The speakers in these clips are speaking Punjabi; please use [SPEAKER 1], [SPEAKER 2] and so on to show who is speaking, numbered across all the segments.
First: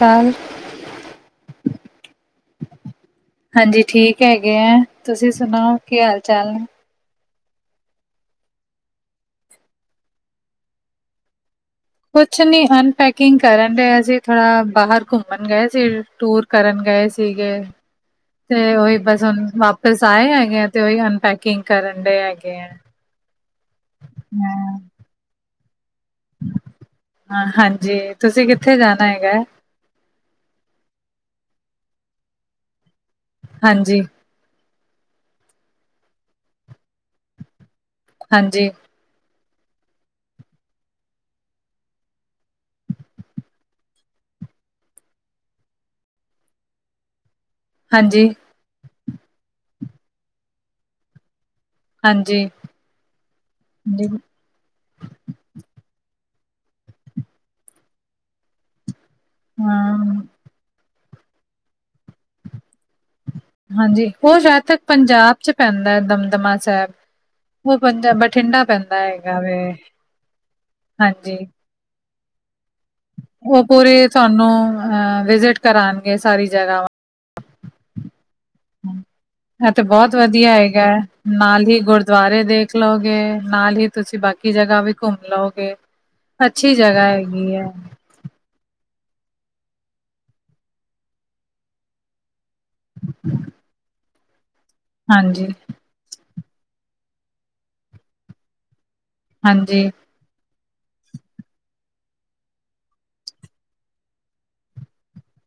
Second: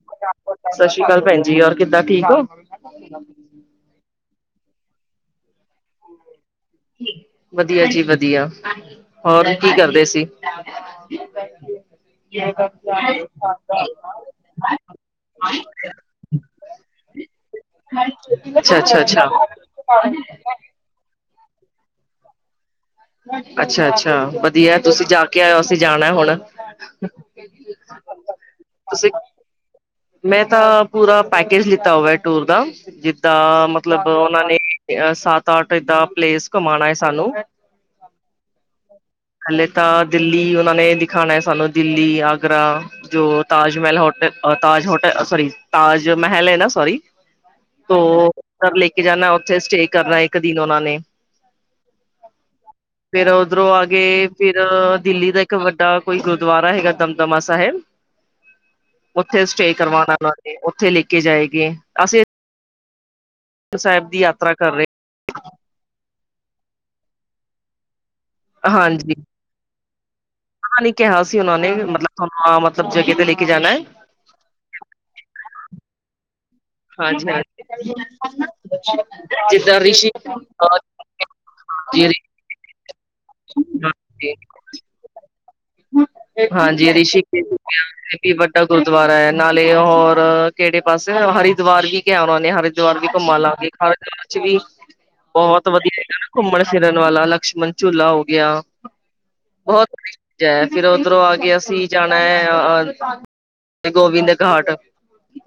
[SPEAKER 1] ਸਾਲ [unintelligible]
[SPEAKER 2] ਸਤਿ ਸ੍ਰੀ ਅਕਾਲ ਭੈਣ ਜੀ ਔਰ ਕਿੱਦਾਂ ਠੀਕ ਹੋ। ੀ [inaudible]
[SPEAKER 1] ਹਾਂਜੀ ਠੀਕ ਹੈਗੇ ਹੈ। ਤੁਸੀਂ ਸੁਣਾਓ ਕੀ ਹਾਲ ਚਾਲ ਨੇ?
[SPEAKER 2] ਵਧੀਆ ਜੀ ਵਧੀਆ ਹੋਰ ਕੀ ਕਰਦੇ ਸੀ। [inaudible]
[SPEAKER 1] ਕੁਛ ਨੀ ਅਨਪੈਕਿੰਗ ਕਰਨ ਰਿਹਾ ਸੀ ਥੋੜਾ ਬਾਹਰ ਘੁੰਮਣ ਗਏ ਸੀ ਟੂਰ ਕਰਨ ਗਏ ਸੀਗੇ ਤੇ
[SPEAKER 2] ਅੱਛਾ
[SPEAKER 1] ਉਹੀ
[SPEAKER 2] ਅੱਛਾ
[SPEAKER 1] ਬਸ
[SPEAKER 2] ਅੱਛਾ।
[SPEAKER 1] ਹੁਣ ਵਾਪਿਸ ਆਏ ਹੈਗੇ ਈ ਅਨ ਪੈਕਿੰਗ ਕਰਨ ਡੇ ਹੈਗੇ
[SPEAKER 2] ਅੱਛਾ-ਅੱਛਾ ਵਧੀਆ
[SPEAKER 1] ਹਾਂ
[SPEAKER 2] ਤੁਸੀਂ ਜ ਕਇ ਜਾਣਾ ਹੁਣ
[SPEAKER 1] ਹਾਂ, ਹਾਂਜੀ ਤੁਸੀਂ ਕਿੱਥੇ ਜਾਣਾ ਹੈਗਾ ਹੈ?
[SPEAKER 2] ਮੈਂ ਤਾਂ ਪੂਰਾ ਪੈਕੇਜ ਲਿੱਤਾ ਹੋਵੇ ਟੂਰ ਦਾ ਜਿੱਦਾਂ
[SPEAKER 1] ਹਾਂਜੀ
[SPEAKER 2] ਮਤਲਬ ਉਹਨਾਂ ਨੇ ਸੱਤ ਅੱਠ ਪਲੇਸ ਹੈ ਸਾਨੂੰ
[SPEAKER 1] ਹਾਂਜੀ
[SPEAKER 2] ਹਲੇ ਤਾਂ ਦਿੱਲੀ ਉਹਨਾਂ ਨੇ ਦਿਖਾਉਣਾ ਹੈ ਸਾਨੂੰ ਦਿੱਲੀ, ਆਗਰਾ ਜੋ ਤਾਜ ਮਹਿਲ ਹੋਟ ਤਾਜ ਹੋਟਲ ਸੋਰੀ ਤਾਜ ਮਹਿਲ ਹੈ ਨਾ ਸੋਰੀ
[SPEAKER 1] ਹਾਂਜੀ
[SPEAKER 2] ਤੋ ਘਰ ਲੈ ਕੇ ਜਾਣਾ ਉੱਥੇ ਸਟੇ ਕਰਨਾ ਇੱਕ ਦਿਨ ਉਹਨਾਂ ਨੇ।
[SPEAKER 1] ਹਾਂਜੀ
[SPEAKER 2] ਫਿਰ ਉਧਰੋਂ ਆ
[SPEAKER 1] ਹਾਂਜੀ
[SPEAKER 2] ਫਿਰ ਦਿੱਲੀ ਦਾ ਇੱਕ ਵੱਡਾ ਕੋਈ ਗੁਰਦੁਆਰਾ ਹੈਗਾ ਦਮਦਮਾ ਸਾਹਿਬ- ਉੱਥੇ ਸਟੇ
[SPEAKER 1] ਹਾਂ
[SPEAKER 2] ਕਰਵਾਣਾ ਉਹਨਾਂ ਨੇ ਉੱਥੇ ਲੈ ਕੇ ਜਾਏਗੇ ਅਸੀਂ
[SPEAKER 1] ਹਾਂਜੀ
[SPEAKER 2] ਸਾਹਿਬ ਦੀ
[SPEAKER 1] ਉਹ
[SPEAKER 2] ਯਾਤਰਾ
[SPEAKER 1] ਜਦ
[SPEAKER 2] ਕਰ
[SPEAKER 1] ਤੱਕ
[SPEAKER 2] ਰਹੇ
[SPEAKER 1] ਪੰਜਾਬ 'ਚ ਪੈਂਦਾ ਹੈ ਦਮਦਮਾ ਸਾਹਿਬ। ਉਹ ਪੈਂਦਾ ਬਠਿੰਡਾ ਪੈਂਦਾ ਹੈਗਾ ਵੇ।
[SPEAKER 2] ਨਾਲ ਈ ਕਿਹਾ
[SPEAKER 1] ਹਾਂਜੀ
[SPEAKER 2] ਸੀ ਉਹਨਾਂ ਨੇ ਵੀ ਮਤਲਬ ਤੁਹਾਨੂੰ ਆਹ ਮਤ
[SPEAKER 1] ਉਹ ਪੂਰੀ ਤੁਹਾਨੂੰ ਅ ਵਿਜਿਟ ਕਰਾਣਗੇ ਸਾਰੀ ਜਗ੍ਹਾਵਾਂ
[SPEAKER 2] ਹਾਂਜੀ-ਹਾਂਜੀ ਅੱਛਾ।
[SPEAKER 1] ਇਹ ਤੇ ਬਹੁਤ ਵਧੀਆ ਹੈਗਾ, ਨਾਲ ਈ ਗੁਰਦੁਆਰੇ ਦੇ ਦੇਖ ਲਓਗੇ ਨਾਲ ਹੀ ਤੁਸੀਂ ਬਾਕੀ ਜਗ੍ਹਾ ਵੀ ਘੁੰਮ ਲਓਗੇ। ਅੱਛੀ
[SPEAKER 2] ਹਾਂਜੀ
[SPEAKER 1] ਜਗ੍ਹਾ
[SPEAKER 2] ਰਿਸ਼ੀਕੇਸ
[SPEAKER 1] ਹੈਗੀ ਹੈ
[SPEAKER 2] [unintelligible] ਵੀ ਵੱਡਾ ਗੁਰਦੁਆਰਾ ਏ ਨਾਲੇ ਹੋਰ ਕਿਹੜੇ ਪਾਸੇ ਹਰੀ ਦਵਾਰ ਵੀ ਕਿਹਾ ਉਹਨਾਂ ਨੇ ਹਰੀ ਦੁਆਰ ਵੀ ਘੁੰਮਣ ਲਾਗੇ ਖਰ ਦੇ ਵਿੱਚ ਵੀ, ਬਹੁਤ
[SPEAKER 1] ਹਾਂਜੀ
[SPEAKER 2] ਬਹੁਤ ਵਧੀਆ ਹੈਗਾ ਨਾ ਘੁੰਮਣ ਫਿਰਨ ਵਾਲਾ ਲਕਸ਼ਮਣ ਝੂਲਾ ਹੋ ਗਿਆ।
[SPEAKER 1] ਹਾਂਜੀ
[SPEAKER 2] ਬਹੁਤ ਜੈ ਫਿਰ ਓਧਰੋਂ ਆ ਕੇ ਅਸੀਂ ਜਾਣਾ ਏ, ਗੋਬਿੰਦ ਘਾਟ।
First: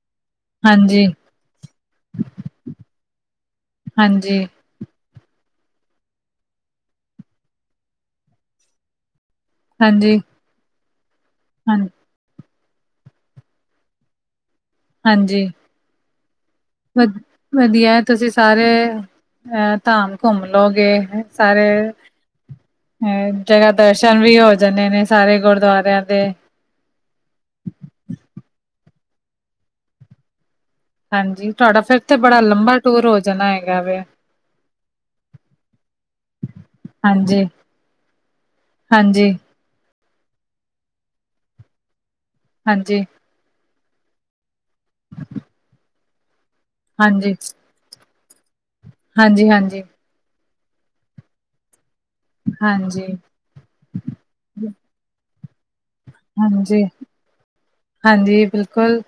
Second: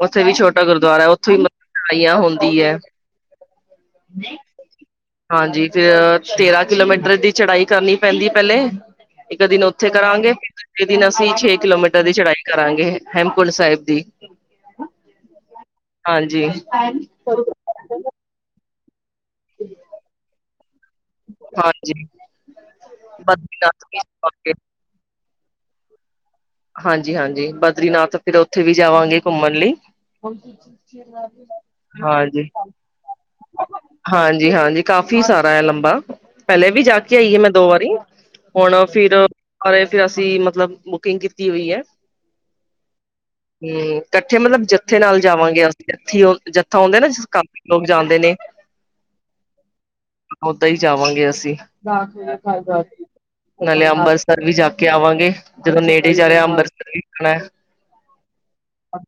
[SPEAKER 2] ਉੱਥੇ ਵੀ ਛੋਟਾ
[SPEAKER 1] ਹਾਂਜੀ
[SPEAKER 2] ਗੁਰਦੁਆਰਾ ਉੱਥੇ ਛਾਈਆਂ ਹੁੰਦੀ ਏ।
[SPEAKER 1] ਹਾਂਜੀ।
[SPEAKER 2] ਹਾਂਜੀ ਫਿਰ ਤੇਰਾਂ ਕਿਲੋਮੀਟਰ ਦੀ ਚੜਾਈ ਕਰਨੀ ਪੈਂਦੀ ਪਹਿਲੇ, ਇੱਕ ਦਿਨ ਉੱਥੇ
[SPEAKER 1] ਹਾਂਜੀ
[SPEAKER 2] ਕਰਾਂਗੇ। ਇੱਕ ਦਿਨ ਅਸੀਂ ਛੇ
[SPEAKER 1] ਹਾਂ
[SPEAKER 2] ਕਿਲੋਮੀਟਰ ਦੀ ਚੜਾਈ ਕਰਾਂਗੇ ਹੇਮਕੁੰਡ ਸਾਹਿਬ ਦੀ।
[SPEAKER 1] ਹਾਂਜੀ।
[SPEAKER 2] ਹਾਂਜੀ।
[SPEAKER 1] ਵਧੀਆ, ਤੁਸੀਂ ਸਾਰੇ ਐ ਧਾਮ ਘੁੰਮ ਲਉਗੇ ਸਾਰੇ
[SPEAKER 2] ਹਾਂਜੀ
[SPEAKER 1] ਹੂੰ ਜਗ੍ਹਾਂ
[SPEAKER 2] ਬਦਰੀਨਾਥ
[SPEAKER 1] ਦਰਸ਼ਨ ਵੀ
[SPEAKER 2] ਜਾਵਾਂਗੇ।
[SPEAKER 1] ਹੋ ਜਾਂਦੇ ਨੇ ਸਾਰੇ ਗੁਰਦੁਆਰਿਆਂ ਦੇ।
[SPEAKER 2] ਹਾਂਜੀ-ਹਾਂਜੀ ਬਦਰੀਨਾਥ ਫਿਰ ਉੱਥੇ ਵੀ ਜਾਵਾਂਗੇ ਘੁੰਮਣ ਲਈ।
[SPEAKER 1] ਹਾਂਜੀ ਤੁਹਾਡਾ ਫਿਰ ਤੇ ਬੜਾ
[SPEAKER 2] ਹਾਂਜੀ,
[SPEAKER 1] ਲੰਬਾ ਟੂਰ ਹੋ ਜਾਣਾ ਹੈਗਾ ਵੇ
[SPEAKER 2] ਹਾਂਜੀ-ਹਾਂਜੀ ਕਾਫੀ ਸਾਰਾ ਐ ਲੰਬਾ। ਪਹਿਲੇ ਵੀ ਜਾ ਕੇ ਆਈ ਏ
[SPEAKER 1] ਹਾਂਜੀ,
[SPEAKER 2] ਮੈਂ ਦੋ ਵਾਰੀ, ਹੁਣ
[SPEAKER 1] ਹਾਂਜੀ,
[SPEAKER 2] ਫਿਰ ਫਿਰ ਅਸੀਂ ਮਤਲਬ ਬੁਕਿੰਗ ਕੀਤੀ ਹੋਈ ਐ।
[SPEAKER 1] ਹਾਂਜੀ।
[SPEAKER 2] ਹੂੰ ਇਕੱਠੇ ਮਤਲਬ ਜੱਥੇ ਨਾਲ ਜਾਵਾਂਗੇ ਅਸੀਂ ਜੱਥੀ ਜੱਥਾ ਆਉਂਦਾ ਨਾ ਜਿਸ ਕੰਮ ਲੋਕ ਜਾਂਦੇ ਨੇ।
[SPEAKER 1] ਹਾਂਜੀ-ਹਾਂਜੀ।
[SPEAKER 2] ਓਦਾਂ ਹੀ ਜਾਵਾਂਗੇ ਅਸੀਂ।
[SPEAKER 1] ਹਾਂਜੀ।
[SPEAKER 2] ਨਾਲੇ ਅੰਬਰਸਰ ਵੀ ਜਾ ਕੇ ਆਵਾਂਗੇ, ਜਦੋਂ ਨੇੜੇ ਜਾ ਰਿਹਾ
[SPEAKER 1] ਹਾਂਜੀ,
[SPEAKER 2] ਅੰਬਰਸਰ ਵੀ ਜਾਣਾ
[SPEAKER 1] ਹਾਂਜੀ ਬਿਲਕੁਲ,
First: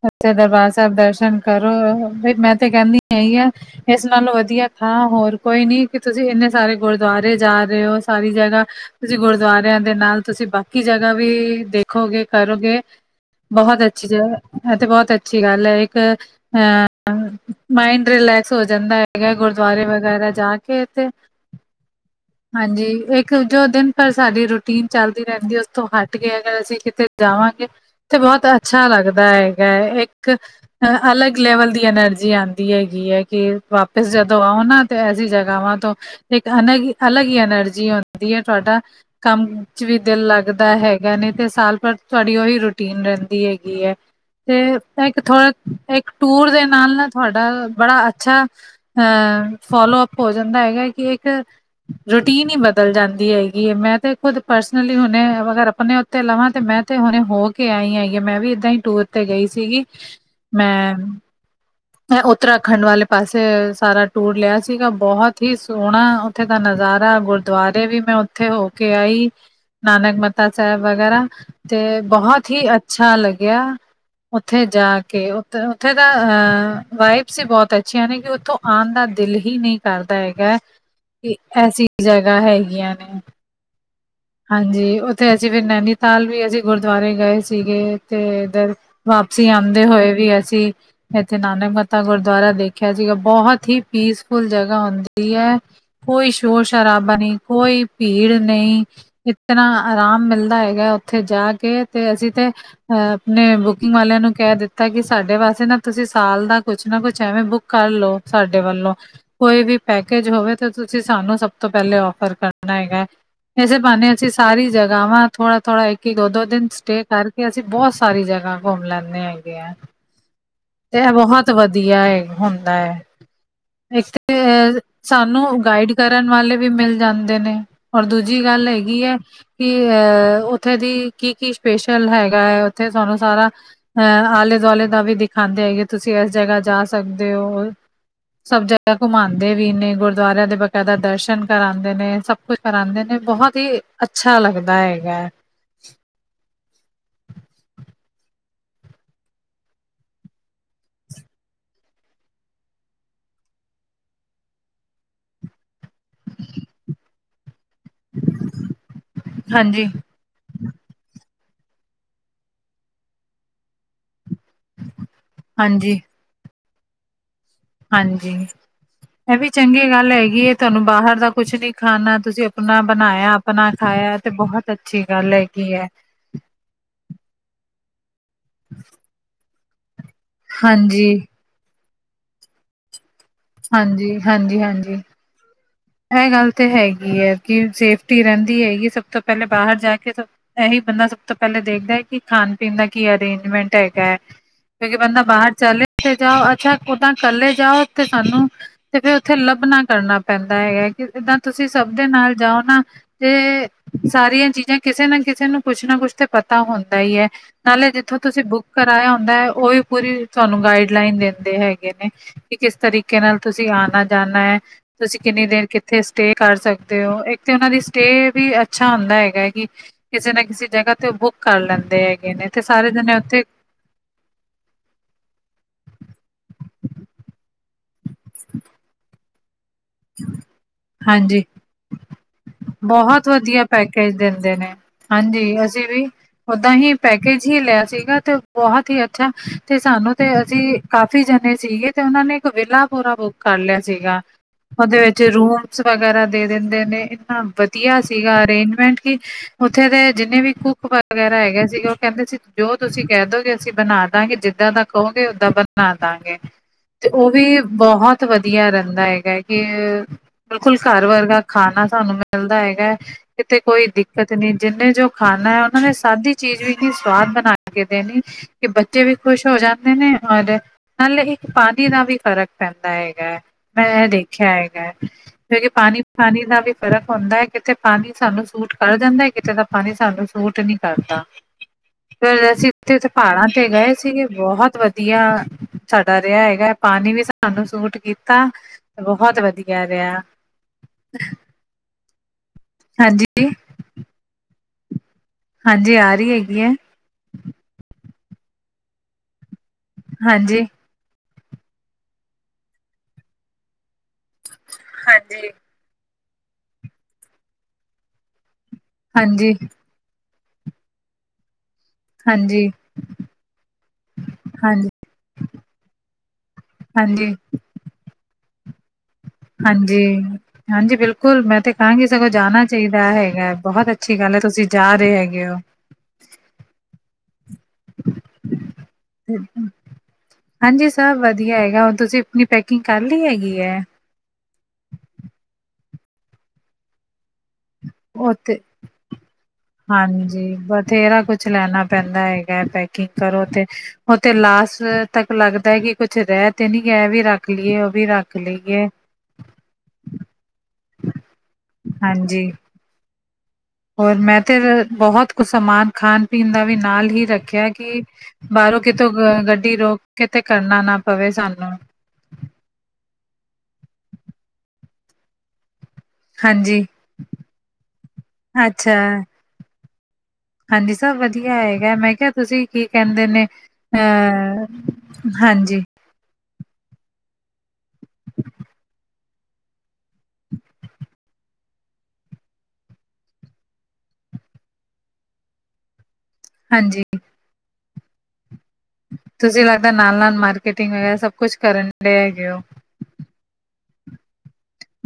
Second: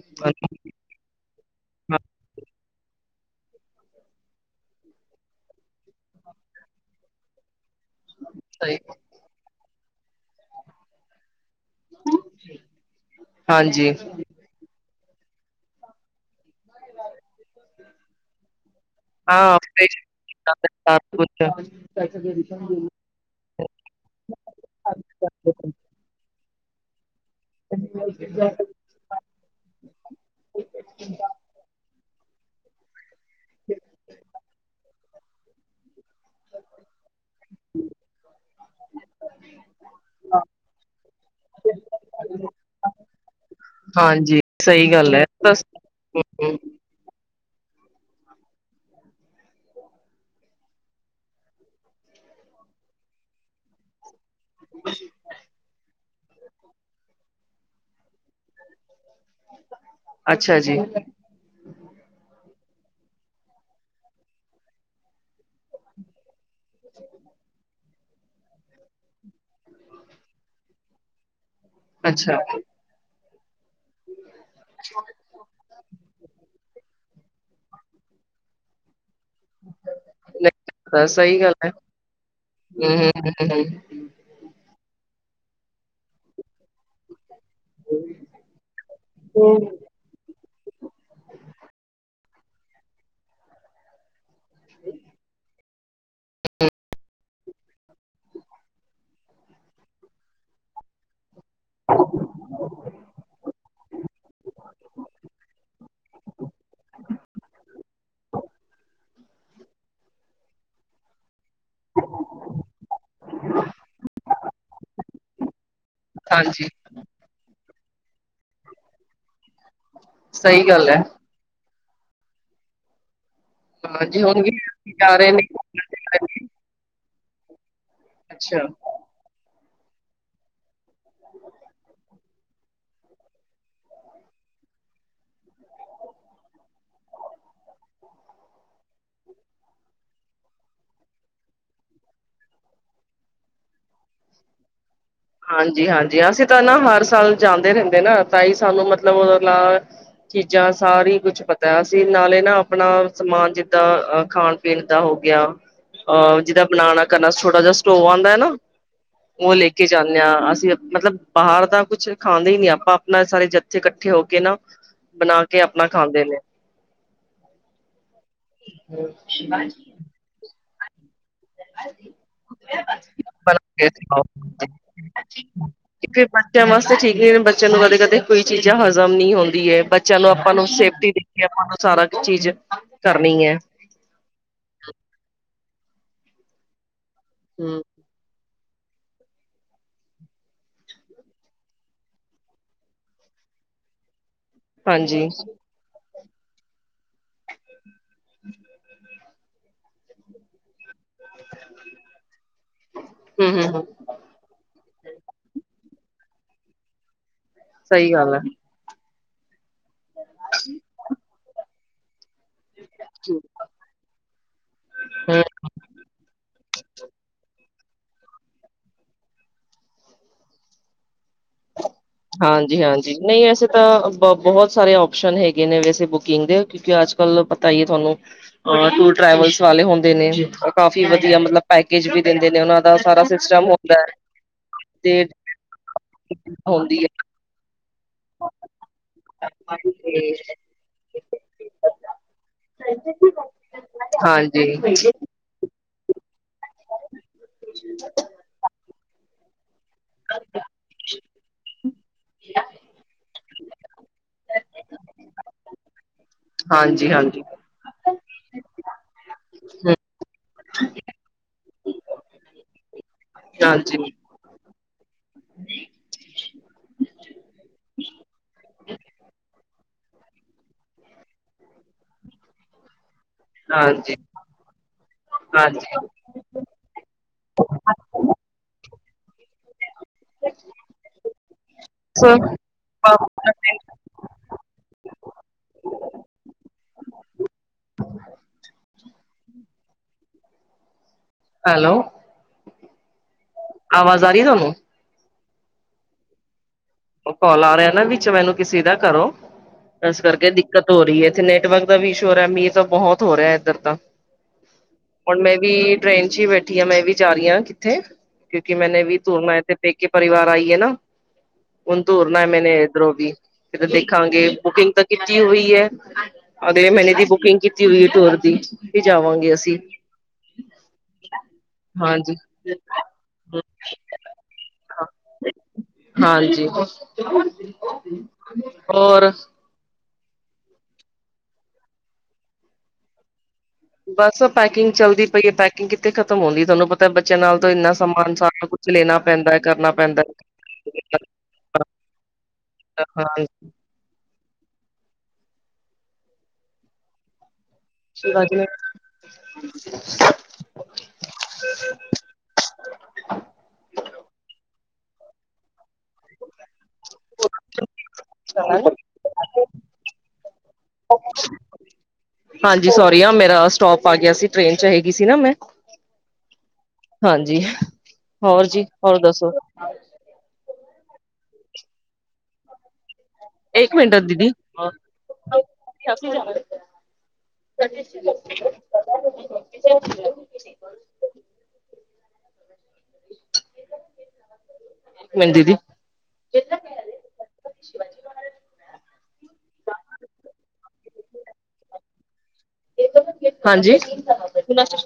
[SPEAKER 2] ਹੈ
[SPEAKER 1] ਅੱਛੇ ਦਰਬਾਰ ਸਾਹਿਬ ਦਰਸ਼ਨ ਕਰੋ ਮੈਂ ਤੇ ਕਹਿੰਦੀ ਇਹੀ ਆ ਇਸ ਨਾਲੋਂ ਵਧੀਆ ਥਾਂ ਹੋਰ ਕੋਈ ਨੀ ਕਿ ਤੁਸੀਂ ਇੰਨੇ ਸਾਰੇ ਗੁਰਦੁਆਰੇ ਜਾ ਰਹੇ ਹੋ ਸਾਰੀ ਜਗ੍ਹਾਂ ਜਿੱਦਾਂ ਤੁਸੀਂ ਗੁਰਦੁਆਰਿਆਂ ਦੇ ਨਾਲ ਤੁਸੀਂ ਬਾਕੀ ਜਗ੍ਹਾ ਵੀ ਦੇਖੋਗੇ ਕਰੋਗੇ ਬਹੁਤ
[SPEAKER 2] ਹਾਂਜੀ
[SPEAKER 1] ਅੱਛੀ ਜਗ੍ਹਾ। ਐ ਤੇ ਬਹੁਤ ਅੱਛੀ ਗੱਲ ਏ ਇੱਕ, ਅ ਮਾਇੰਡ ਰਿਲੈਕਸ ਹੋ ਜਾਂਦਾ। ਹੈਗਾ ਗੁਰਦੁਆਰੇ ਵਗੈਰਾ ਜਾ ਕੇ ਇੱਥੇ
[SPEAKER 2] ਕਿਆ ਸਪੈਸਗਰੀ।
[SPEAKER 1] ਹਾਂਜੀ ਇੱਕ ਜੋ ਦਿਨ ਪਰ ਸਾਡੀ ਰੂਟੀਨ ਚੱਲਦੀ ਰਹਿੰਦੀ ਉਸ ਤੋਂ ਹਟ ਕੇ ਅਗਰ ਅਸੀਂ ਕਿਤੇ ਜਾਵਾਂਗੇ ਤੇ ਬਹੁਤ ਅੱਛਾ ਲੱਗਦਾ ਹੈਗਾ ਹੈ। ਇੱਕ ਅਲੱਗ ਲੈਵਲ ਦੀ ਐਨਰਜੀ ਆਂਦੀ ਹੈਗੀ ਹੈ ਕਿ ਵਾਪਿਸ ਜਦੋਂ ਆਓ ਨਾ ਐਸੀ ਜਗ੍ਹਾਵਾਂ ਤੋਂ ਇੱਕ ਅਲੱਗ ਅਲੱਗ ਹੀ ਐਨਰਜੀ ਹੁੰਦੀ ਏ। ਤੁਹਾਡਾ ਕੰਮ 'ਚ ਵੀ ਦਿਲ ਲੱਗਦਾ ਹੈਗਾ, ਨਹੀਂ ਤੇ ਸਾਲ ਭਰ ਤੁਹਾਡੀ ਉਹੀ ਰੂਟੀਨ ਰਹਿੰਦੀ ਹੈਗੀ ਐ।
[SPEAKER 2] ਹਾਂਜੀ
[SPEAKER 1] ਤੇ
[SPEAKER 2] ਸਹੀ ਗੱਲ
[SPEAKER 1] ਇੱਕ
[SPEAKER 2] ਹੈ
[SPEAKER 1] ਖ
[SPEAKER 2] ਬਸ
[SPEAKER 1] ਇੱਕ ਟੂਰ ਦੇ ਨਾਲ ਨਾਲ ਤੁਹਾਡਾ ਬੜਾ ਅੱਛਾ ਅਹ ਫੋਲੋਅਪ ਹੋ ਜਾਂਦਾ ਹੈਗਾ, ਕਿ ਇੱਕ ਰੁਟੀਨ ਈ ਬਦਲ ਜਾਂਦੀ ਹੈਗੀ ਹੈ। ਮੈਂ ਤੇ ਖੁਦ ਪਰਸਨਲੀ ਹੁਣੇ ਅਗਰ ਆਪਨੇ ਤੇ ਲਵਾਂ ਤੇ ਮੈਂ ਤੇ ਹੁਣੇ ਹੋ ਕੇ ਆਈ ਐਗੀ ਆ, ਮੈਂ ਵੀ ਇੱਦਾਂ ਹੀ ਟੂਰ ਤੇ ਗਈ ਸੀਗੀ।
[SPEAKER 2] ਅੱਛਾ
[SPEAKER 1] ਮੈ
[SPEAKER 2] ਜੀ
[SPEAKER 1] ਮੈਂ ਉੱਤਰਾਖੰਡ ਵਾਲੇ ਪਾਸੇ ਸਾਰਾ ਟੂਰ ਲਿਆ ਸੀਗਾ, ਬਹੁਤ ਹੀ ਸੋਹਣਾ ਦਾ ਨਜ਼ਾਰਾ ਗੁਰਦੁਆਰੇ ਦੇ ਵੀ ਮੈਂ ਉੱਥੇ ਹੋ ਕੇ ਆਈ ਨਾਨਕ ਮਤਾ ਸਾਹਿਬ ਵਗੈਰਾ। ਤੇ
[SPEAKER 2] ਅੱਛਾ
[SPEAKER 1] ਬਹੁਤ ਹੀ ਅੱਛਾ ਲੱਗਿਆ, ਉੱਥੇ ਜਾ ਕੇ। ਉੱਥੇ ਦਾ ਅਹ ਵਾਈਬਜ਼ ਹੀ ਬਹੁਤ ਅੱਛੀਆਂ ਨੇ ਕਿ ਉੱਥੋਂ ਆਣ ਦਾ ਦਿਲ ਹੀ ਨਹੀਂ ਕਰਦਾ
[SPEAKER 2] ਨਹੀਂ
[SPEAKER 1] ਹੈਗਾ,
[SPEAKER 2] ਪਤਾ,
[SPEAKER 1] ਕਿ
[SPEAKER 2] ਸਹੀ ਗੱਲ ਹੈ
[SPEAKER 1] ਐਸੀ ਜਗ੍ਹਾ
[SPEAKER 2] ਹੂੰ
[SPEAKER 1] ਹੈਗੀਆਂ
[SPEAKER 2] ਹੂੰ
[SPEAKER 1] ਨੇ।
[SPEAKER 2] ਹੂੰ ਹੂੰ
[SPEAKER 1] ਹਾਂਜੀ, ਉੱਥੇ ਅਸੀਂ ਫਿਰ ਨੈਨੀਤਾਲ ਵੀ ਅਸੀਂ ਗੁਰਦੁਆਰੇ ਗਏ ਸੀ। ਸੀਗੇ ਤੇ ਇਧਰ ਵਾਪਸੀ ਆਂਦੇ ਹੋਏ ਵੀ ਅਸੀਂ ਇੱਥੇ ਨਾਨਕ ਮੱਥਾ ਗੁਰਦੁਆਰਾ ਦੇਖਿਆ ਸੀਗਾ, ਬਹੁਤ ਹੀ ਪੀਸ ਫੁਲ ਜਗ੍ਹਾ ਹੁੰਦੀ ਹੈ। ਕੋਈ ਸ਼ੋਰ ਸ਼ਰਾਬਾ ਨਹੀਂ, ਕੋਈ ਭੀੜ ਨਹੀਂ। ਇੱਤਨਾ ਆਰਾਮ ਮਿਲਦਾ ਹੈਗਾ ਉੱਥੇ ਜਾ ਕੇ ਤੇ ਅਸੀਂ ਤੇ ਅ ਆਪਣੇ ਬੁਕਿੰਗ ਵਾਲਿਆਂ ਨੂੰ ਕਹਿ ਦਿੱਤਾ ਤਾਂ ਕਿ ਸਾਡੇ ਵਾਸਤੇ ਨਾ ਤੁਸੀਂ ਸਾਲ ਦਾ ਕੁਛ ਨਾ ਕੁਛ ਐਵੇਂ ਬੁੱਕ ਕਰ ਲਓ ਸਾਡੇ ਵੱਲੋਂ। ਕੋਈ ਵੀ ਪੈਕੇਜ ਹੋਵੇ ਤੇ ਤੁਸੀਂ ਸਾਨੂੰ ਸਭ ਤੋਂ ਪਹਿਲੇ ਔਫਰ ਕਰਨਾ ਹੈਗਾ। ਇਸ ਬਹਾਨੇ ਅਸੀਂ ਸਾਰੀ ਜਗ੍ਹਾਵਾਂ ਥੋੜਾ-ਥੋੜਾ ਇੱਕ-ਇੱਕ, ਦੋ-ਦੋ
[SPEAKER 2] ਹਾਂਜੀ
[SPEAKER 1] ਦਿਨ ਸਟੇਅ ਕਰਕੇ ਕੇ ਅਸੀਂ ਬਹੁਤ ਸਾਰੀ ਜਗ੍ਹਾ ਘੁੰਮ ਲੈਂਨੇ ਹੈਗੇ ਆ।
[SPEAKER 2] ਸਹੀ ਗੱਲ ਹੈ
[SPEAKER 1] ਤੇ ਇਹ ਬਹੁਤ ਵਧੀਆ ਐ ਹੁੰਦਾ ਹੈ। ਇਕ
[SPEAKER 2] ਹਾਂਜੀ
[SPEAKER 1] ਤੇ
[SPEAKER 2] ਹੁਣ ਵੀ ਜਾ ਰਹੇ ਨੇ
[SPEAKER 1] ਸਾਨੂੰ ਗਾਈਡ ਕਰਨ ਵਾਲੇ ਵੀ ਮਿਲ ਜਾਂਦੇ ਨੇ। ਔਰ ਦੂਜੀ
[SPEAKER 2] ਅੱਛਾ
[SPEAKER 1] ਗੱਲ ਹੈਗੀ ਹੈ ਕਿ ਅਹ ਉੱਥੇ ਦੀ ਕੀ-ਕੀ ਸਪੇਸ਼ਲ ਹੈਗਾ ਹੈ, ਉੱਥੇ ਸਾਨੂੰ ਸਾਰਾ ਆ ਆਲੇ-ਦੁਆਲੇ ਦਾ ਵੀ ਦਿਖਾਂਦੇ ਐਗੇ, ਕਿ ਤੁਸੀਂ ਇਸ ਜਗ੍ਹਾ ਜਾ ਸਕਦੇ ਹੋ। ਸਭ ਜਗਾ ਘੁਮਾਂਦੇ ਵੀ ਨੇ, ਗੁਰਦੁਆਰੇ ਦੇ ਬਕਾਇਦਾ ਦਰਸ਼ਨ ਕਰਉਂਦੇ ਨੇ। ਸਭ ਕੁਛ ਕਰਾਉਂਦੇ ਨੇ, ਬਹੁਤ ਹੀ ਅੱਛਾ ਲੱਗਦਾ ਹੈਗਾ ਹੈ।
[SPEAKER 2] ਹਾਂਜੀ-ਹਾਂਜੀ, ਅਸੀਂ ਤਾਂ ਨਾ ਹਰ ਸਾਲ ਜਾਂਦੇ ਰਹਿੰਦੇ ਨਾ ਤਾਂ ਹੀ ਸਾਨੂੰ ਮਤਲਬ ਉਹ ਨ ਚੀਜ਼ਾਂ ਸਾਰੀ ਕੁਛ ਪਤਾ, ਅਸੀ ਨਾਲੇ ਨਾ ਆਪਣਾ ਸਮਾਨ ਜਿੱਦਾਂ ਖਾਣ ਪਿੰਡ ਦਾ ਹੋ ਗਿਆ, ਅਹ ਜਿਹਦਾ ਬਣਾਣਾ ਕਰਨਾ ਛੋਟਾ ਜਾ ਚੋ ਆਂਦੈ ਨਾ, ਉਹ ਲੇ
[SPEAKER 1] ਹਾਂਜੀ,
[SPEAKER 2] ਜਾਂਨੇ ਹਾਂ, ਅਸੀਂ ਮਤਲਬ ਬਾਹਰ ਦਾ ਕੁੱਛ ਖਾਦੈ ਹੀ ਨੀ ਆਪਾਂ, ਆਪਣਾ ਸਾਰੇ ਜੱਥੇ ਇਕੱਠੇ ਹੋ ਕੇ ਨਾ ਬਣਾ ਕੇ ਆਪਣਾ
[SPEAKER 1] ਹਾਂਜੀ,
[SPEAKER 2] ਖਾਂਦੇ ਨੇ।
[SPEAKER 1] ਹਾਂਜੀ, ਇਹ ਵੀ ਚੰਗੀ ਗੱਲ ਹੈਗੀ ਹੈ ਤੁਹਾਨੂੰ ਬਾਹਰ ਦਾ ਕੁਛ ਨੀ ਖਾਣਾ। ਤੁਸੀਂ ਆਪਣਾ ਬਣਾਇਆ,
[SPEAKER 2] ਬਣਾ
[SPEAKER 1] ਆਪਣਾ
[SPEAKER 2] ਕੇ
[SPEAKER 1] ਖਾਇਆ
[SPEAKER 2] ਖਿਲਾਓ।
[SPEAKER 1] ਤੇ ਬਹੁਤ ਅੱਛੀ ਗੱਲ ਹੈਗੀ ਹੈ।
[SPEAKER 2] ਕਿਉਂਕਿ ਬੱਚਿਆਂ ਵਾਸਤੇ ਠੀਕ ਨਹੀਂ ਬੱਚਿਆਂ ਨੂੰ ਕਦੇ ਕਦੇ ਕੋਈ ਚੀਜ਼ ਹਜ਼ਮ ਨਹੀ ਹੁੰਦੀ ਹੈ। ਬੱਚਿਆਂ ਨੂੰ ਆਪਾਂ ਨੂੰ ਸੇਫਟੀ
[SPEAKER 1] ਹਾਂਜੀ,
[SPEAKER 2] ਦੇਖ ਕੇ ਆਪਾਂ ਨੂੰ ਸਾਰਾ ਕੁ ਚੀਜ਼ ਕਰਨੀ ਐਂ।
[SPEAKER 1] ਹਾਂਜੀ, ਹਾਂਜੀ-ਹਾਂਜੀ ਇਹ ਗੱਲ ਤਾਂ ਹੈਗੀ ਐਂ, ਕਿ
[SPEAKER 2] ਹੂੰ
[SPEAKER 1] ਸੇਫਟੀ ਰਹਿੰਦੀ ਹੈਗੀ ਸਭ ਤੋਂ ਪਹਿਲਾ ਬਾਹਰ ਜਾ ਕੇ ਸ ਇਹੀ ਬੰਦਾ ਸਭ ਤੋਂ ਪਹਿਲਾਂ ਦੇਖਦਾ ਏ ਕਿ ਖਾਣ-ਪੀਣ ਦਾ ਕੀ ਅਰੇਂਜਮੈਂਟ ਹੈਗਾ ਐ‌। ਕਿਉਂਕਿ
[SPEAKER 2] ਹਾਂਜੀ
[SPEAKER 1] ਬੰਦਾ ਬਾਹਰ ਚਲੇ ਤੇ ਜਾਓ। ਅੱਛਾ, ਓਦਾਂ ਕੱਲੇ ਜਾਓ ਤੇ ਸਾਨੂੰ ਤੇ ਫਿਰ ਉੱਥੇ ਲੱਭਣਾ ਕਰਨਾ ਪੈਂਦਾ ਹੈਗਾ ਕਿ ਏਦਾਂ ਤੁਸੀਂ ਸਭ ਦੇ ਨਾਲ ਜਾਉ ਨਾ ਤੇ
[SPEAKER 2] ਹੂੰ-ਹੂੰ-ਹੂੰ
[SPEAKER 1] ਸਾਰੀਆਂ ਚੀਜ਼ਾਂ ਕਿਸੇ ਨਾ ਕਿਸੇ ਨੂੰ ਕੁਛ ਨਾ ਕੁਛ ਤੇ ਪਤਾ ਹੁੰਦਾ ਈ ਐ, ਨਾਲੇ
[SPEAKER 2] ਸਹੀ
[SPEAKER 1] ਜਿੱਥੋਂ
[SPEAKER 2] ਗੱਲ ਹੈ।
[SPEAKER 1] ਤੁਸੀਂ ਬੁੱਕ ਕਰਾਇਆ ਹੁੰਦਾ ਐ, ਉਹ ਵੀ ਪੂਰੀ ਤੁਹਾਨੂੰ ਗਾਈਡ ਲਾਈਨ ਦਿੰਦੇ ਹੈਗੇ ਨੇ ਕਿ ਕਿਸ ਤਰੀਕੇ ਤਰੀਕੇ ਨਾਲ ਤੁਸੀਂ ਆਣਾ ਜਾਣਾ ਐ।
[SPEAKER 2] ਹੂੰ
[SPEAKER 1] ਕਿੰਨੀ ਦੇਰ ਕਿੱਥੇ ਸਟੇ ਕਰ ਸਕਦੇ ਓ, ਇੱਕ ਤੇ ਉਹਨਾਂ ਦੀ ਸਟੇ ਵੀ ਅੱਛਾ ਹੁੰਦਾ ਹੈਗਾ ਕੀ ਕਿਸੇ ਨਾ ਕਿਸੇ ਜਗ੍ਹਾ ਤੇ ਬੁੱਕ ਕਰ ਲੈਂਦੇ ਹੈਗੇ ਨੇ ਤੇ ਸਾਰੇ ਜਣੇ
[SPEAKER 2] ਹਾਂਜੀ-ਹਾਂਜੀ
[SPEAKER 1] ਉੱਥੇ
[SPEAKER 2] ਨਹੀਂ ਵੈਸੇ ਤਾਂ ਬਹੁਤ ਸਾਰੇ ਓਪਸ਼ਨ ਹੈਗੇ ਨੇ ਵੈਸੇ ਬੁਕਿੰਗ ਦੇ ਕਿਉਂਕਿ ਅੱਜ-ਕਲ ਪਤਾ ਈ ਐ ਤੁਹਾਨੂੰ ਅ ਟੂਰ ਟਰੈਵਲਸ ਵਾਲੇ ਹੁੰ ਦੇ ਨੇ ਕਾਫੀ ਵਧੀਆ
[SPEAKER 1] ਹਾਂਜੀ
[SPEAKER 2] ਮਤਲਬ ਪੈਕੇਜ ਵੀ ਦਿੰਦੇ ਨੇ, ਉਹਨਾ ਦਾ ਸਾਰਾ
[SPEAKER 1] ਬਹੁਤ ਵਧੀਆ
[SPEAKER 2] ਸਿਸਟਮ ਹੁੰਦੈ।
[SPEAKER 1] ਪੈਕੇਜ ਦਿੰਦੇ ਨੇ ਹਾਂਜੀ, ਅਸੀਂ ਵੀ ਓਦਾਂ ਹੀ
[SPEAKER 2] ਹੈ
[SPEAKER 1] ਪੈਕੇਜ ਹੀ ਲਿਆ ਸੀਗਾ ਤੇ ਬਹੁਤ ਹੀ ਅੱਛਾ ਤੇ ਸਾਨੂੰ ਤੇ ਅਸੀਂ ਕਾਫੀ ਜਣੇ ਸੀਗੇ ਤੇ ਉਹਨਾਂ ਨੇ ਇੱਕ ਵਿਲਾ ਪੂਰਾ ਬੁ ਕਰ ਲਿਆ ਸੀਗਾ। ਉਹਦੇ ਵਿੱਚ
[SPEAKER 2] ਹਾਂਜੀ-ਹਾਂਜੀ-ਹਾਂਜੀ
[SPEAKER 1] ਰੂਮਸ ਵਗੈਰਾ ਦੇ ਦਿੰਦੇ ਨੇ, ਇੰਨਾ ਵਧੀਆ ਸੀਗਾ ਅਰੇਂਜਮੈਂਟ ਕਿ ਉੱਥੇ ਦੇ ਜਿੰਨੇ ਵੀ ਕੁੱਕ ਵਗੈਰਾ ਹੈਗੇ ਸੀਗੇ, ਉਹ ਕਹਿੰਦੇ ਸੀ ਜੋ ਤੁਸੀਂ ਕਹਿ ਦੋਗੇ ਅਸੀਂ ਬਣਾ ਦਾਂਗੇ ਜਿੱਦਾਂ ਦਾ ਕਹੋਗੇ, ਓਦਾਂ ਦਾ ਬਣਾ ਦਾਂਗੇ ਤੇ ਉਹ ਵੀ ਬਹੁਤ ਵਧੀਆ ਰਹਿੰਦਾ ਹੈਗਾ ਹੈ ਕਿ
[SPEAKER 2] ਹੂੰ
[SPEAKER 1] ਬਿਲਕੁਲ ਘਰ ਵਰਗਾ ਖਾਣਾ ਸਾਨੂੰ ਮਿਲਦਾ ਹੈਗੈ, ਕਿਤੇ ਕੋਈ
[SPEAKER 2] ਹਾਂਜੀ
[SPEAKER 1] ਦਿੱਕਤ ਨਈ ਜਿਹਨੇ ਜੋ ਖਾਣਾ ਹੈ ਉਹਨਾਂ ਨੇ ਸਾਦੀ ਚੀਜ਼ ਵੀ ਇੰਨੀ ਸਵਾਦ ਬਣਾ ਕੇ ਦੇਣੀ। ਕਿ ਬੱਚੇ ਵੀ ਖੁਸ਼ ਹੋ ਜਾਂਦੇ ਨੇ ਔਰ ਨਾਲੇ ਇੱਕ ਪਾਣੀ ਦਾ ਵੀ ਫ਼ਰਕ ਪੈਂਦਾ ਹੈਗਾ ਐ।
[SPEAKER 2] ਹਾਂਜੀ।
[SPEAKER 1] [unintelligible] ਕਿਉਂਕਿ ਪਾਣੀ
[SPEAKER 2] ਹਾਂਜੀ
[SPEAKER 1] ਪਾਣੀ ਦਾ ਵੀ ਫ਼ਰਕ ਹੁੰਦਾ ਐ, ਕਿਤੇ ਪਾਣੀ ਸਾਨੂੰ ਸੂਟ ਕਰ ਜਾਂਦੇ, ਕਿਤੇ ਦਾ ਪਾਣੀ ਸਾਨੂੰ ਸੂਟ ਨੀ ਕਰਦਾ,
[SPEAKER 2] ਸੋ
[SPEAKER 1] ਫਿਰ ਅਸੀਂ ਤੇ ਉਥੇ ਪਹਾੜਾਂ ਤੇ ਗਏ ਸੀਗੇ, ਬਹੁਤ ਵਧੀਆ ਸਾਡਾ ਰਿਹਾ ਹੈਗਾ। ਪਾਣੀ ਵੀ ਸਾਨੂੰ ਸੂਟ ਕੀਤਾ, ਬਹੁਤ ਵਧੀਆ ਰਿਹਾ।
[SPEAKER 2] ਹੈਲੋ।
[SPEAKER 1] ਹਾਂਜੀ
[SPEAKER 2] ਆਵਾਜ਼ ਆ ਰਹੀ ਹੈ ਥੋਨੂੰ?
[SPEAKER 1] ਹਾਂਜੀ ਆ ਰਹੀ ਹੈਗੀ ਐਂ।
[SPEAKER 2] ਉਹ ਕਾਲ ਆ ਰਿਹਾ ਨਾ ਵਿੱਚ ਮੈਨੂੰ ਕਿਸੇ ਦਾ ਘਰੋ, ਇਸ ਕਰਕੇ
[SPEAKER 1] ਹਾਂਜੀ
[SPEAKER 2] ਦਿੱਕਤ ਹੋ ਰਹੀ ਹੈ, ਇੱਥੇ ਨੈਟਵਰਕ ਦਾ ਵੀ ਇਸ਼ੂ ਹੋ ਰਿਹਾ। ਮੀਹ ਤਾਂ ਬਹੁਤ ਹੋ ਰਿਹਾ ਇੱਧਰ ਤਾਂ ਹੁਣ
[SPEAKER 1] ਹਾਂਜੀ
[SPEAKER 2] ਮੈਂ ਵੀ ਟ੍ਰੇਨ ਚ ਈ ਬੈਠੀ ਆ, ਮੈਂ ਵੀ ਜਾ ਰਹੀ ਹਾਂ ਕਿਥੇ ਕਿਉਂਕਿ ਮੈਨੇ ਵੀ
[SPEAKER 1] ਹਾਂਜੀ
[SPEAKER 2] ਤੁਰਨੈ, ਮੈਂ ਪੇਕੇ ਪਰਿਵਾਰ ਆਈ ਐ ਨਾ ਹੁਣ ਤੁਰਨੈ
[SPEAKER 1] ਹਾਂਜੀ
[SPEAKER 2] ਮੇਨੇ ਇਧਰੋ ਵੀ ਕਿਤੇ ਦੇਖਾਂਗੇ
[SPEAKER 1] ਹਾਂਜੀ
[SPEAKER 2] ਬੁਕਿੰਗ ਤਾਂ ਕੀਤੀ ਹੋਈ ਐ, ਅਗਲੇ ਮਹੀਨੇ ਦੀ
[SPEAKER 1] ਹਾਂਜੀ
[SPEAKER 2] ਬੁਕਿੰਗ ਕੀਤੀ ਹੋਈ ਐ ਟੂਰ ਦੀ, ਕੀ ਜਾਵਾਂਗੇ। ਅਸੀਂ
[SPEAKER 1] ਹਾਂਜੀ। ਹਾਂਜੀ। ਬਿਲਕੁਲ ਮੈਂ ਤੇ ਕਹਾਂਗੀ ਸਗੋਂ
[SPEAKER 2] ਹਾਂਜੀ।
[SPEAKER 1] ਜਾਣਾ ਚਾਹੀਦਾ ਹੈਗੈ, ਬਹੁਤ ਅੱਛੀ ਗੱਲ ਐ ਤੁਸੀਂ ਜਾ ਰਹੇ ਹੈਗੇ ਹੋ।
[SPEAKER 2] ਹਾਂਜੀ।
[SPEAKER 1] [unintelligible]
[SPEAKER 2] ਹੋਰ
[SPEAKER 1] ਹੂੰ-ਹੂੰ। ਹਾਂਜੀ ਸਭ ਵਧੀਆ ਹੈਗੈ, ਹੁਣ ਤੁਸੀਂ ਆਪਣੀ ਪੈਕਿੰਗ ਕਰ ਲਈ ਹੈਗੀ ਐਂ।
[SPEAKER 2] ਬਸ ਪੈਕਿੰਗ ਚੱਲਦੀ ਪਈ ਐ। ਪੈਕਿੰਗ ਕਿੱਥੇ ਖਤਮ ਹੁੰਦੀ ਐ, ਤੁਹਾਨੂੰ ਪਤਾ ਬੱਚਿਆਂ ਨਾਲ ਤੋਂ ਇੰਨਾ ਸਮਾਨ
[SPEAKER 1] ਓਥੇ,
[SPEAKER 2] ਸਾਰਾ ਕੁਛ ਲੈਣਾ ਪੈਂਦਾ ਕਰਨਾ ਪੈਂਦਾ
[SPEAKER 1] ਹਾਂਜੀ ਬਥੇਰਾ ਕੁਛ ਲੈਣਾ ਪੈਂਦਾ ਹੈਗਾ ਤੇ ਕੀ ਕਰੋ ਤੇ ਓ ਤੇ ਲਾਸਟ ਤੱਕ ਲੱਗਦਾ ਕਿ ਕੁਛ ਰੈ ਤੇ ਨੀ ਗੇਆ ਏਵੀ ਰੱਖ ਲਈ ਹੁਣ।
[SPEAKER 2] ਸ਼ ਬਾਜੀ [unintelligible]
[SPEAKER 1] ਹਾਂਜੀ ਹੋਰ ਮੈਂ ਤੇ ਬੋਹਤ ਕੁਛ ਸਮਾਨ ਖਾਣ ਪੀਣ ਦਾ ਵੀ ਨਾਲ ਹੀ ਰੱਖਿਆ ਕਿ ਬਾਹਰੋਂ ਕਿਤੋਂ ਗੱਡੀ ਰੋਕ ਕਿਤੇ ਕਰਨਾ ਨਾ ਪਵੇ ਸਾਨੂੰ
[SPEAKER 2] ਹਾਂਜੀ ਸੋਰੀ ਆ ਮੇਰਾ ਸਟੋਪ ਆ ਗੇਆ ਸੀ ਟ੍ਰੇਨ ਹੈਗੀ ਸੀ ਨਾ ਮੈਂ
[SPEAKER 1] ਹਾਂਜੀ,
[SPEAKER 2] ਹਾਂਜੀ ਹੋਰ ਜੀ
[SPEAKER 1] ਅੱਛਾ
[SPEAKER 2] ਹੋਰ ਦੱਸੋ?
[SPEAKER 1] ਹਾਂਜੀ ਸਭ ਵੱਧੀਆਂ ਹੈਗਾ ਮੈਂ ਕੇਆ ਤੁਸੀਂ ਕੀ ਕੇਂਦੇ ਨੇ
[SPEAKER 2] ਇੱਕ
[SPEAKER 1] ਅਹ-ਹਾਂਜੀ।
[SPEAKER 2] ਕਾਚ ਜਾਨੇ ਪਏ ਆ, ਟ੍ਰਾਂਜਿਟ ਲੱਗਣੀ ਸਾਡੀ ਤਾ। [inaudible] ਮੈਨ ਦੀਦੀ
[SPEAKER 1] ਹਾਂਜੀ। ਤੁਸੀਂ ਲੱਗਦਾ ਨਾਲ਼ -ਨਾਲ਼ ਮਾਰਕੀਟਿੰਗ ਵਗੈਰਾ ਸਭ ਕੁਛ ਕਰਨ ਦੇ ਹੈਗੇ ਹੋ
[SPEAKER 2] ਹਾਂਜੀ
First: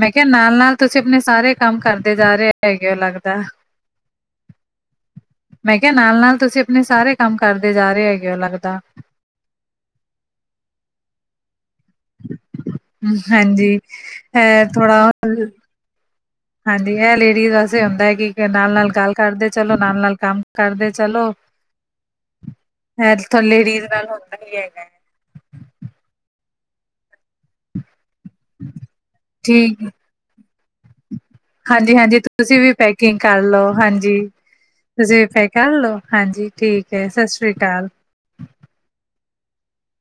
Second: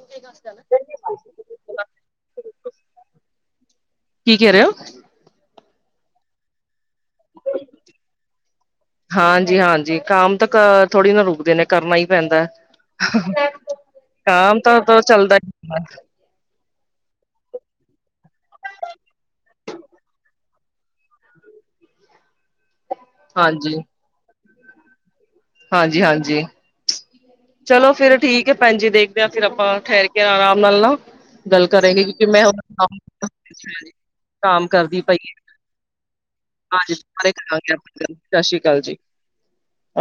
[SPEAKER 1] ਮੈਂ ਕੇਆ ਨਾਲ਼ -ਨਾਲ਼ ਤੁਸੀਂ ਆਪਣੇ ਸਾਰੇ ਕੰਮ ਕਰਦੇ ਜਾ ਰਏ ਹੈਗੇ ਓ ਲੱਗਦਾ
[SPEAKER 2] ਕੀ ਕੈ ਰਏ ਓ
[SPEAKER 1] ਮੈਂ ਕੇਆ ਨਾਲ਼-ਨਾਲ਼ ਤੁਸੀਂ ਆਪਣੇ ਸਾਰੇ ਕੰਮ ਕਰਦੇ ਜਾ ਰਏ ਹੈਗੇ ਓ ਲੱਗਦਾ
[SPEAKER 2] ਹਾਂਜੀ -ਹਾਂਜੀ ਕਾਮ ਤਾਂ ਕਾ ਥੋੜ੍ਹੀ ਨਾ ਰੁਕਦੇ ਨੇ ਕਰਨਾ ਈ ਪੈਂਦਾ।
[SPEAKER 1] ਹਾਂਜੀ
[SPEAKER 2] ਕੰਮ
[SPEAKER 1] ਅਹ
[SPEAKER 2] ਤਾਂ
[SPEAKER 1] ਥੋੜ੍ਹਾ
[SPEAKER 2] ਚੱਲਦਾ ਹੀ
[SPEAKER 1] ਹਾਂਜੀ ਏ ਲੇਡੀਜ਼ ਵਾਸਤੇ ਹੁੰਦਾ ਹੈ ਕਿ ਨਾਲ਼- ਨਾਲ਼ ਗੱਲ ਕਰਦੇ ਚਲੋ ਨਾਲ਼- ਨਾਲ਼ ਕੰਮ ਕਰਦੇ ਚਲੋ ਅੱਜ-ਕੱਲ੍ਹ
[SPEAKER 2] ਹਾਂਜੀ
[SPEAKER 1] ਲੇਡੀਜ਼ ਨਾਲ਼ ਹੁੰਦਾ ਹੀ ਹੈਗਾ
[SPEAKER 2] ਹਾਂਜੀ-ਹਾਂਜੀ। ਚਲੋ ਫ਼ਿਰ ਠੀਕ ਹੈ ਭੈਣ ਜ ਦੇਖਦੇ ਆ ਫ਼ਿਰ ਆਪਾਂ
[SPEAKER 1] ਠੀਕ
[SPEAKER 2] ਠਹਿਰ ਕੇ ਆਰਾਮ ਨਾਲ਼ ਨਾ, ਗੱਲ ਕਰਾਂਗੀ
[SPEAKER 1] ਹਾਂਜੀ-ਹਾਂਜੀ
[SPEAKER 2] ਕਿ ਮੈ
[SPEAKER 1] ਤੁਸੀਂ
[SPEAKER 2] ਹੁਣ
[SPEAKER 1] ਵੀ
[SPEAKER 2] ਕੰਮ
[SPEAKER 1] ਪੈਕਿੰਗ ਕਰ
[SPEAKER 2] ਕੰਪਨੀ ਚ
[SPEAKER 1] ਲਓ
[SPEAKER 2] ਕਰਾਗੀ।
[SPEAKER 1] ਹਾਂਜੀ।
[SPEAKER 2] ਕਾਮ ਕਰਦੀ ਪਈ
[SPEAKER 1] ਤੁਸੀਂ
[SPEAKER 2] ਐ,
[SPEAKER 1] ਪੈਕ ਕਰ ਲਓ ਹਾਂਜੀ ਠੀਕ
[SPEAKER 2] ਹਾਂਜੀ
[SPEAKER 1] ਹੈ ਸਤਿ
[SPEAKER 2] ਸਾਰੇ
[SPEAKER 1] ਸ੍ਰੀ
[SPEAKER 2] ਕਰਾਗੀ
[SPEAKER 1] ਅਕਾਲ
[SPEAKER 2] ਆਪਣੇ ਕੰਮ। ਸਾਸ਼ੀ ਕਾਲ ਜੀ,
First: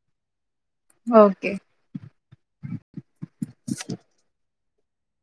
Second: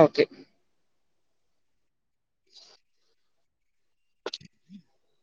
[SPEAKER 2] ਓਕੇ।
[SPEAKER 1] ਹੋਰ ਕੀ।
[SPEAKER 2] [inaudible]